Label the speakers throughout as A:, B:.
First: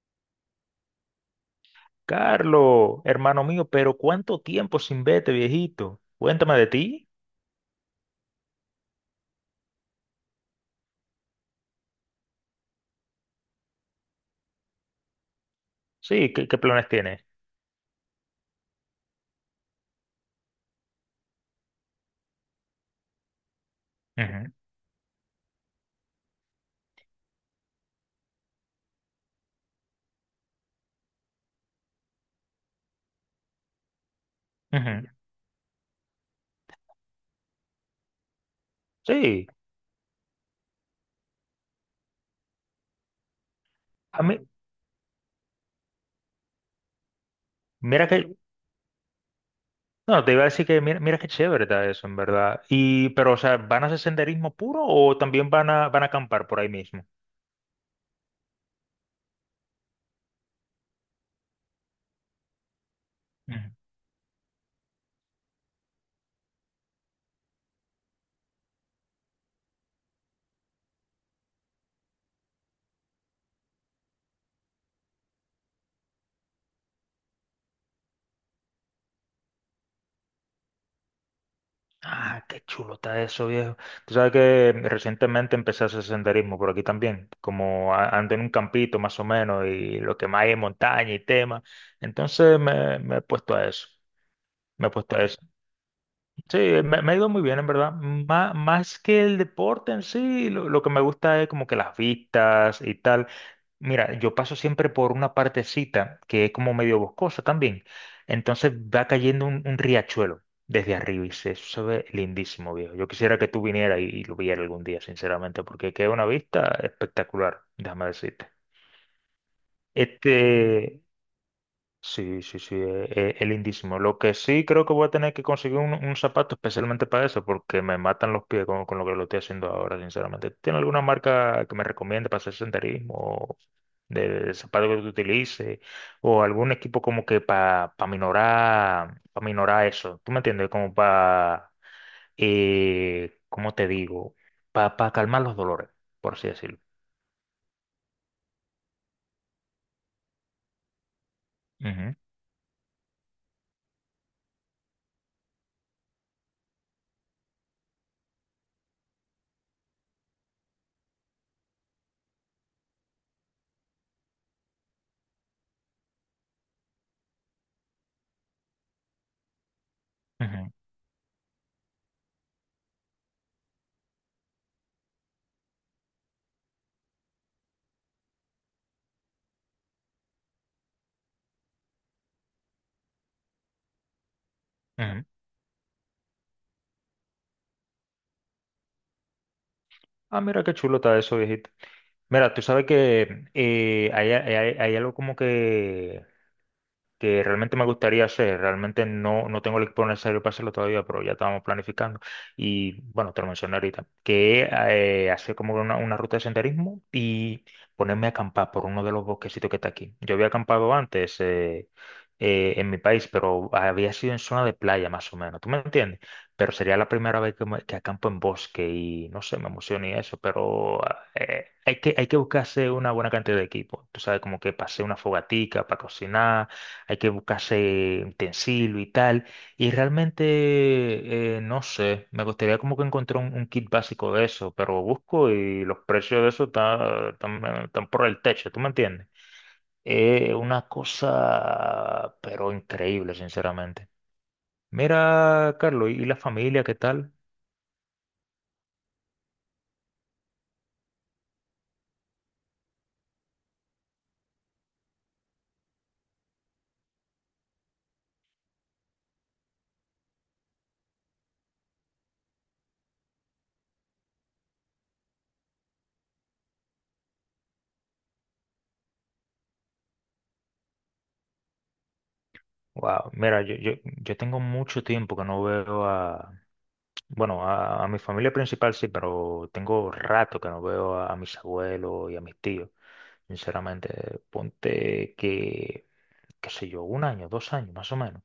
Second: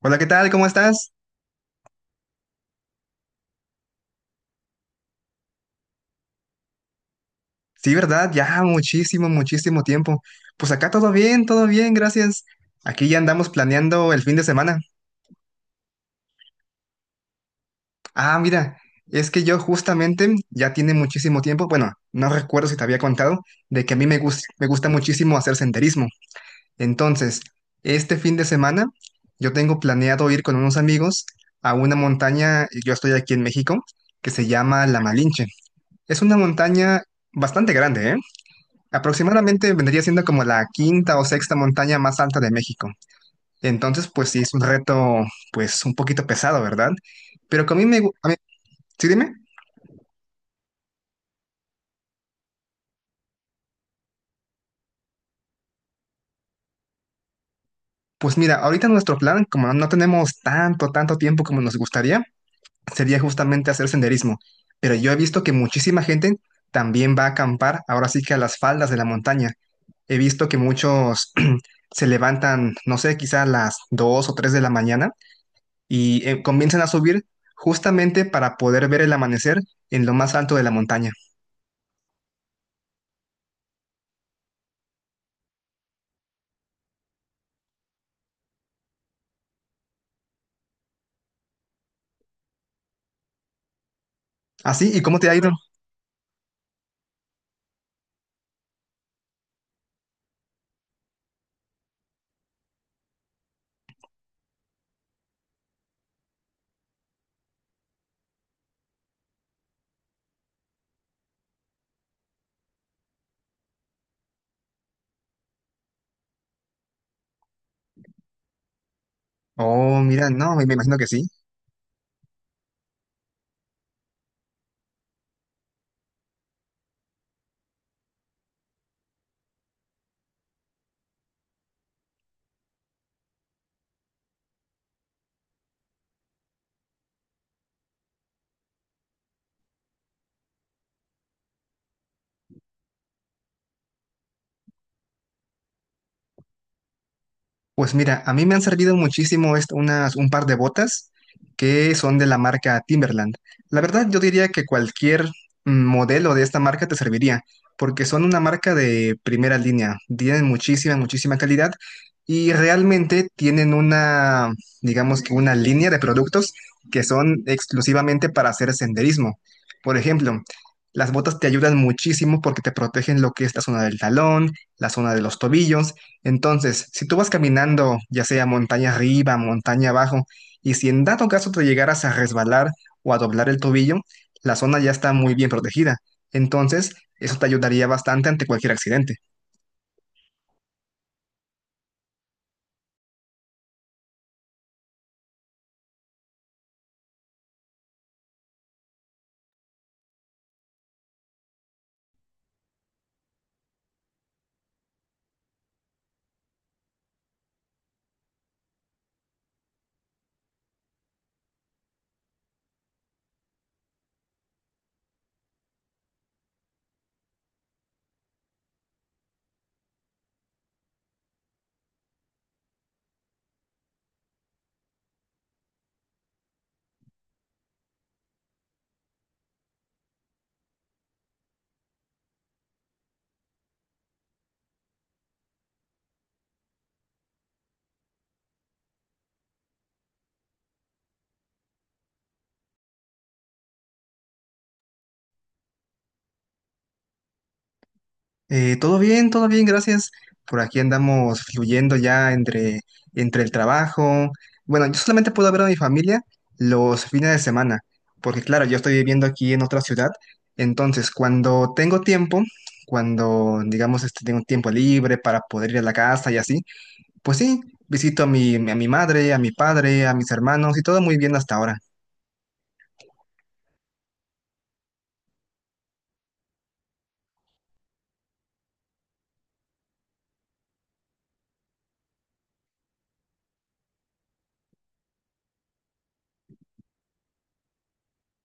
A: Hola, ¿qué tal? ¿Cómo estás?
B: Carlos, hermano mío, pero ¿cuánto tiempo sin verte, viejito? Cuéntame de ti.
A: Sí, ¿verdad? Ya muchísimo, muchísimo tiempo. Pues acá todo bien, gracias. Aquí ya andamos planeando el fin de semana.
B: Sí, ¿qué planes tienes?
A: Ah, mira, es que yo justamente ya tiene muchísimo tiempo, bueno, no recuerdo si te había contado, de que a mí
B: Ujú,
A: me gusta muchísimo hacer senderismo. Entonces, este fin de semana yo tengo planeado ir con unos amigos a una montaña, yo estoy aquí en México, que se llama La
B: ujú.
A: Malinche. Es una montaña bastante grande, ¿eh?
B: Sí,
A: Aproximadamente vendría siendo como la quinta o sexta montaña más alta de México. Entonces,
B: a
A: pues
B: mí,
A: sí, es un reto, pues un poquito pesado, ¿verdad? Pero que a mí me...
B: mira
A: gu- A mí-
B: que,
A: sí, dime.
B: no, te iba a decir que mira, mira qué chévere está eso, en verdad. Y, pero, o sea, ¿van a hacer senderismo puro o también van a, van a acampar por ahí mismo?
A: Pues mira, ahorita nuestro plan, como no tenemos tanto, tanto tiempo como nos gustaría, sería justamente
B: Ujú.
A: hacer senderismo. Pero yo he visto que muchísima gente también va a acampar, ahora sí que a las faldas de la montaña. He visto que muchos se levantan, no sé, quizá a las 2 o 3 de la mañana y comienzan a subir justamente para poder ver el amanecer en lo más alto de la montaña.
B: Ah, qué chulo está eso, viejo. Tú sabes que recientemente empecé a hacer senderismo por aquí también, ando en un campito más o menos y lo que más hay es montaña y tema. Entonces me he puesto a eso. Me
A: ¿Así?
B: he
A: ¿Y
B: puesto
A: cómo
B: a
A: te ha
B: eso.
A: ido?
B: Sí, me ha ido muy bien, en verdad. Más que el deporte en sí, lo que me gusta es como que las vistas y tal. Mira, yo paso siempre por una partecita que es como medio boscosa también. Entonces va cayendo un riachuelo desde arriba y se, eso se ve lindísimo, viejo. Yo quisiera que tú vinieras y lo vieras algún día, sinceramente, porque queda una vista espectacular, déjame decirte.
A: Oh, mira, no, me imagino
B: Este,
A: que sí.
B: sí, sí, sí, es lindísimo. Lo que sí creo que voy a tener que conseguir un zapato especialmente para eso, porque me matan los pies con lo que lo estoy haciendo ahora, sinceramente. ¿Tiene alguna marca que me recomiende para hacer senderismo, o de zapato que tú utilices, o algún equipo como que para minorar eso? ¿Tú me entiendes? Como para, ¿cómo te digo? Para calmar los dolores, por así decirlo.
A: Pues mira, a mí me han servido muchísimo unas, un par de botas que
B: Ujú,
A: son de la marca Timberland. La verdad, yo diría que cualquier modelo de esta marca te serviría, porque son una marca de primera línea, tienen muchísima, muchísima calidad y realmente tienen una, digamos que una línea de productos que son exclusivamente para hacer senderismo. Por ejemplo,
B: ujú,
A: las botas te ayudan muchísimo porque te protegen lo que es la zona del talón, la zona de los tobillos. Entonces, si tú vas caminando, ya sea montaña arriba, montaña abajo, y si en dado caso te llegaras a resbalar o a doblar el tobillo, la zona ya está
B: ujú.
A: muy bien protegida. Entonces, eso te ayudaría bastante ante cualquier accidente.
B: Ah, mira qué chulo está eso, viejito. Mira, tú sabes que hay algo como que realmente me gustaría hacer, realmente no tengo el equipo necesario para hacerlo todavía, pero ya estábamos planificando. Y bueno, te lo mencioné ahorita, que hacer como una ruta de senderismo y ponerme a acampar por uno de los bosquecitos que está aquí. Yo había acampado antes en mi país, pero había sido en zona de playa más o menos, ¿tú me entiendes? Pero sería la primera vez que acampo en bosque y no sé, me emociona y eso, pero hay que buscarse una buena cantidad de equipo, tú sabes, como que pasé una fogatica para cocinar, hay que buscarse utensilio y tal. Y realmente, no sé, me gustaría como que encontrar un kit básico de eso, pero busco y los precios de eso están por el techo, ¿tú me entiendes? Es una cosa, pero increíble, sinceramente. Mira, Carlos, ¿y la familia qué tal?
A: Todo bien, gracias. Por aquí andamos fluyendo ya entre, entre el trabajo. Bueno, yo solamente puedo ver a mi familia los fines de semana, porque claro, yo estoy viviendo aquí en otra ciudad. Entonces, cuando tengo tiempo, cuando digamos este, tengo tiempo libre para poder ir a la casa y así, pues sí, visito a mi madre, a mi padre, a mis hermanos y todo muy bien hasta ahora.
B: Wow, mira, yo tengo mucho tiempo que no veo a, bueno, a mi familia principal sí, pero tengo rato que no veo a mis abuelos y a mis tíos. Sinceramente, ponte que, qué sé yo, 1 año, 2 años, más o menos.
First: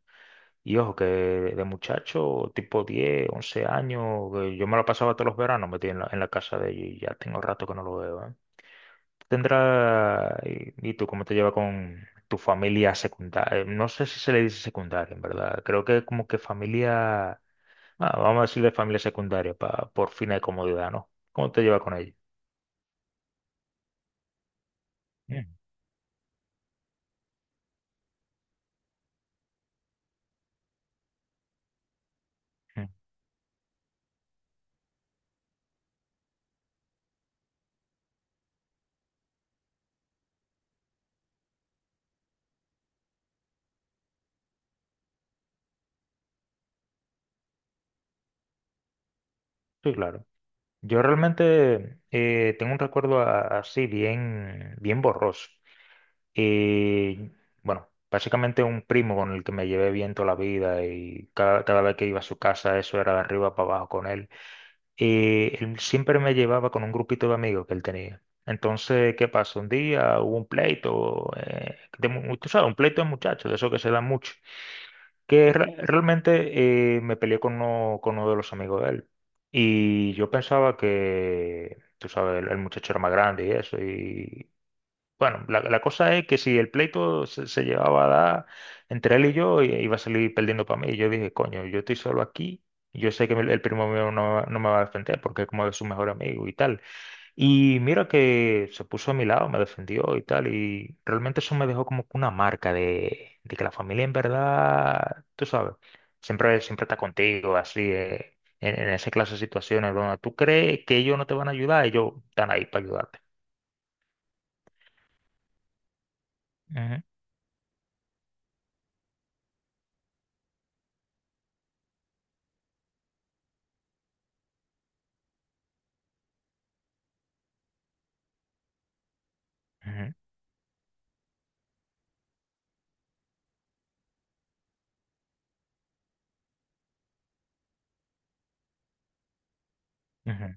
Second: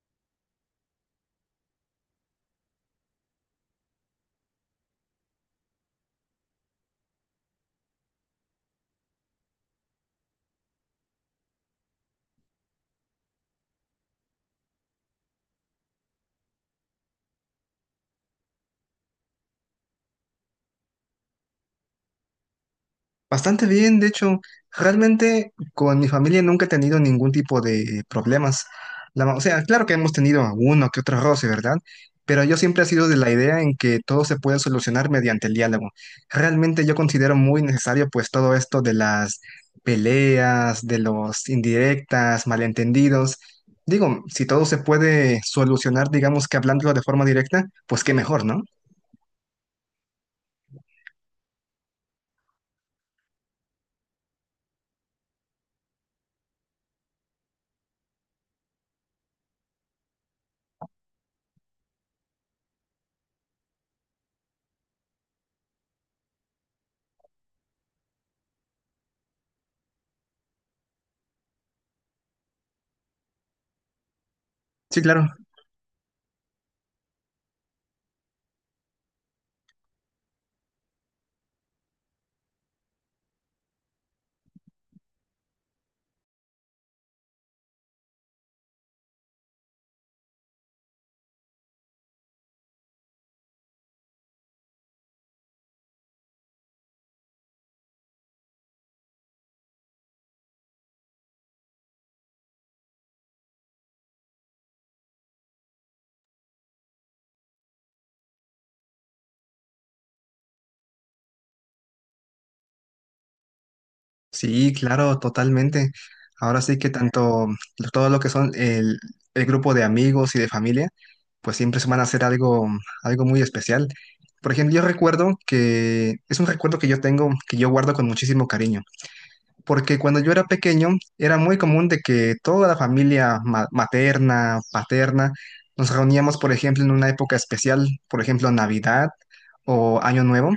B: Y ojo, que de muchacho, tipo 10 u 11 años, que yo me lo pasaba todos los veranos metido en la casa de ella y ya tengo rato que no lo veo, ¿eh? Tendrá, ¿y tú cómo te llevas con tu familia secundaria? No sé si se le dice secundaria, en verdad. Creo que como que familia, ah, vamos a decirle familia secundaria por fines de comodidad, ¿no? ¿Cómo te llevas con ella?
A: Bastante bien, de hecho,
B: Mm,
A: realmente con mi familia nunca he tenido ningún tipo de problemas. O sea, claro que hemos tenido uno que otro roce, ¿verdad? Pero yo siempre he
B: mm.
A: sido de la idea en que todo se puede solucionar mediante el diálogo. Realmente yo considero muy necesario pues todo esto de las peleas, de los indirectas, malentendidos. Digo, si todo se puede solucionar, digamos que hablándolo de forma directa, pues qué mejor, ¿no?
B: Sí, claro. Yo realmente tengo un recuerdo así bien, bien borroso. Y bueno, básicamente un primo con el que me llevé bien toda la vida y cada vez que iba a su casa eso era de arriba para abajo con él. Y él siempre me llevaba con un grupito de amigos que él tenía. Entonces, ¿qué pasó? Un día hubo un pleito, tú sabes, un pleito de muchachos, de eso que se da mucho
A: Sí, claro.
B: que realmente me peleé con uno de los amigos de él. Y yo pensaba que, tú sabes, el muchacho era más grande y eso. Y bueno, la cosa es que si el pleito se llevaba a dar entre él y yo, iba a salir perdiendo para mí. Y yo dije, coño, yo estoy solo aquí. Yo sé que el primo mío no me va a defender porque es como de su mejor amigo y tal. Y mira que se puso a mi lado, me defendió y tal, y realmente eso me dejó como que una marca de que la familia en verdad, tú sabes, siempre, siempre está contigo, así, en esa clase de situaciones donde tú crees que ellos no te van a ayudar, ellos están ahí para ayudarte.
A: Sí, claro, totalmente. Ahora sí que
B: Ujú,
A: tanto todo lo que son el grupo de amigos y de familia, pues siempre se van a hacer algo, algo muy especial. Por ejemplo, yo recuerdo que es un recuerdo que yo tengo, que yo guardo con muchísimo cariño porque
B: ujú,
A: cuando yo era pequeño era muy común de que toda la familia materna, paterna, nos reuníamos, por ejemplo, en una época especial, por ejemplo, Navidad o Año Nuevo.
B: ujú,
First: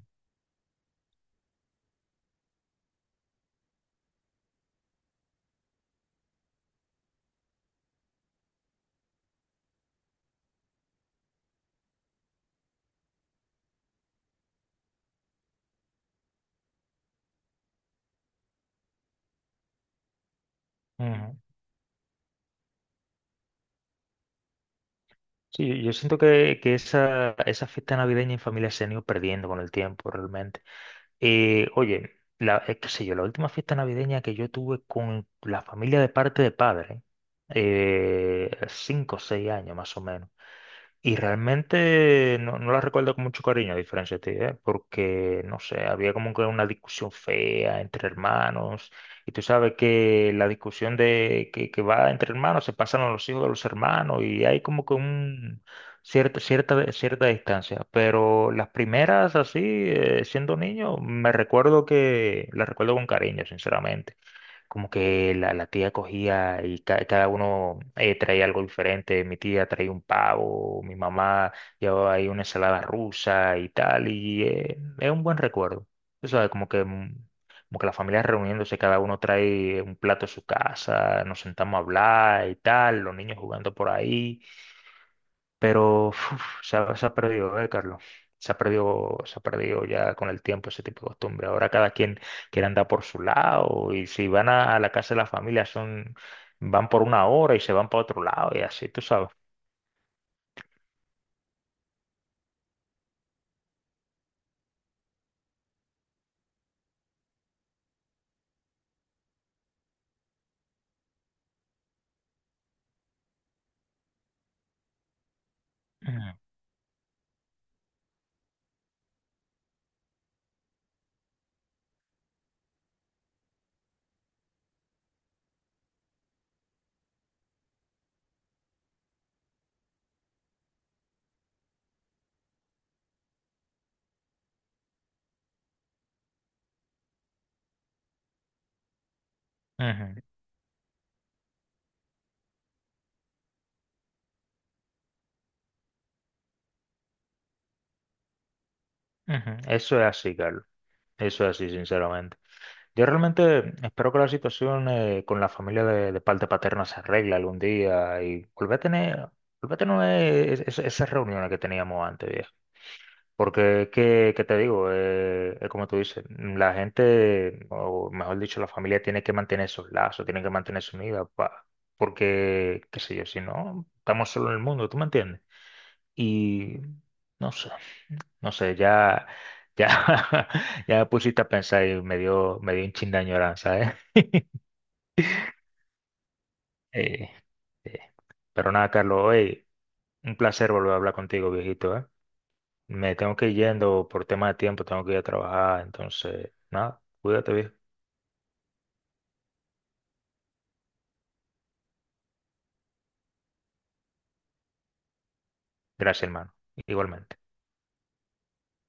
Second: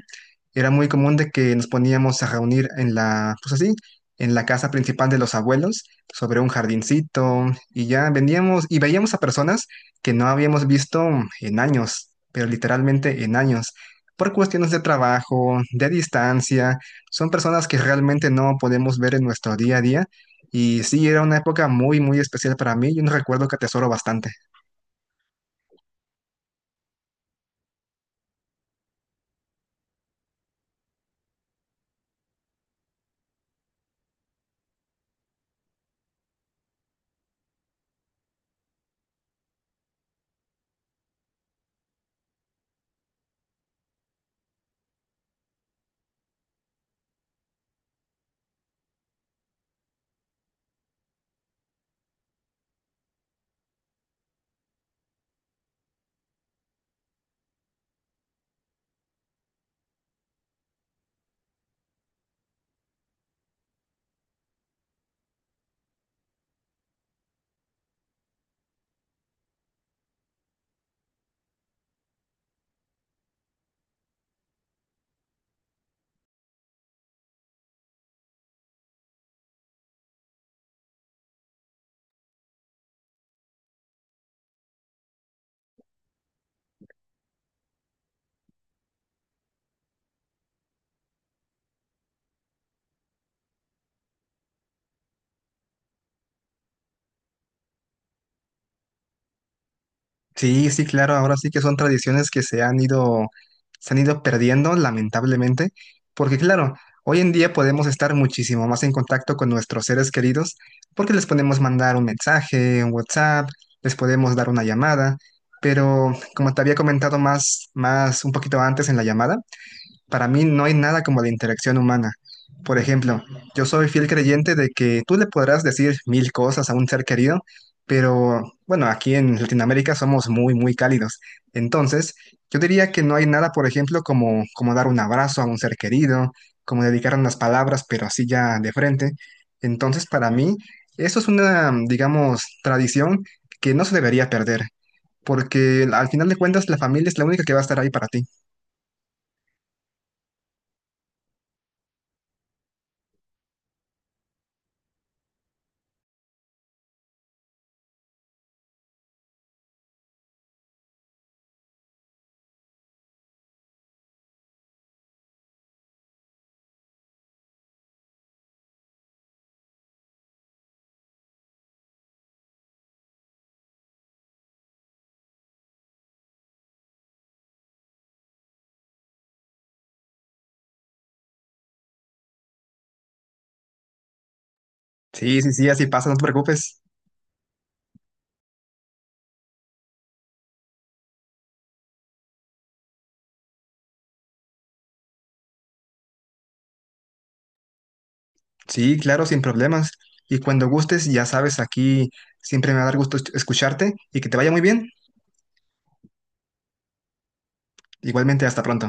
A: Era muy común de que nos poníamos a reunir en la, pues así, en la casa principal de los abuelos, sobre un jardincito, y ya veníamos y veíamos a personas que no habíamos visto en años, pero literalmente en años, por cuestiones de trabajo, de distancia son personas que realmente no podemos ver en nuestro día a día. Y sí, era
B: ujú.
A: una época muy, muy especial para mí y un recuerdo que atesoro bastante.
B: Sí, yo siento que esa fiesta navideña en familia se han ido perdiendo con el tiempo, realmente. Oye, la, qué sé yo, la última fiesta navideña que yo tuve con la familia de parte de padre, 5 o 6 años más o menos. Y realmente no la recuerdo con mucho cariño, a diferencia de ti, ¿eh? Porque, no sé, había como que una discusión fea entre hermanos. Y tú sabes que la discusión de que va entre hermanos se pasan a los hijos de los hermanos y hay como que un cierta, cierta, cierta distancia. Pero las primeras, así, siendo niño, me recuerdo que las recuerdo con cariño, sinceramente como que la tía cogía y cada uno traía algo diferente. Mi tía traía un pavo, mi mamá llevaba ahí una ensalada rusa y tal, y es un buen recuerdo. O sea, como que, mm, como que la familia reuniéndose, cada uno trae un plato a su casa, nos sentamos a hablar y tal, los niños jugando por ahí. Pero uf, se ha perdido, ¿eh, Carlos? Se ha perdido ya con el tiempo ese tipo de costumbre. Ahora cada quien quiere andar por su lado y si van a la casa de la familia son, van por 1 hora y se van para otro lado y así, tú sabes.
A: Sí, sí, claro, ahora sí que son tradiciones que se han ido perdiendo, lamentablemente, porque claro, hoy en día podemos estar muchísimo más en contacto con nuestros seres queridos porque les podemos mandar un mensaje, un WhatsApp, les podemos dar una llamada, pero
B: Ujú,
A: como te había comentado más, más un poquito antes en la llamada, para mí no hay nada como la interacción humana. Por ejemplo, yo soy fiel creyente de que tú le podrás decir 1000 cosas a un ser querido, pero bueno, aquí en Latinoamérica somos muy, muy cálidos. Entonces, yo diría que no hay nada, por ejemplo, como, como dar un abrazo a un ser querido, como dedicar unas palabras, pero así ya de frente. Entonces,
B: ujú,
A: para mí, eso es una, digamos, tradición que no se debería perder, porque al final de cuentas la familia es la única que va a estar ahí para ti.
B: ujú. Eso es así, Carlos. Eso es así, sinceramente. Yo realmente espero que la situación con la familia de parte paterna se arregle algún día y volver a tener esas reuniones que teníamos antes, porque, ¿qué, qué te digo? Es como tú dices, mm, la gente, o mejor dicho, la familia tiene que mantener esos lazos, tiene que mantenerse unida, porque, qué sé yo, si no, estamos solo en el mundo, ¿tú me entiendes? Y no sé, no sé, ya, ya, ya me pusiste a pensar y me dio un chin de añoranza, ¿eh?
A: Sí, sí, sí, así pasa, no te preocupes.
B: Eh, eh. Pero nada, Carlos, hoy un placer volver a hablar contigo, viejito, ¿eh? Me tengo que ir yendo por tema de tiempo, tengo que ir a trabajar, entonces, nada, cuídate, viejo.
A: Sí, claro, sin problemas. Y cuando gustes, ya sabes, aquí siempre me va a dar gusto escucharte y que te vaya muy bien.
B: Gracias, hermano. Igualmente.
A: Igualmente, hasta pronto.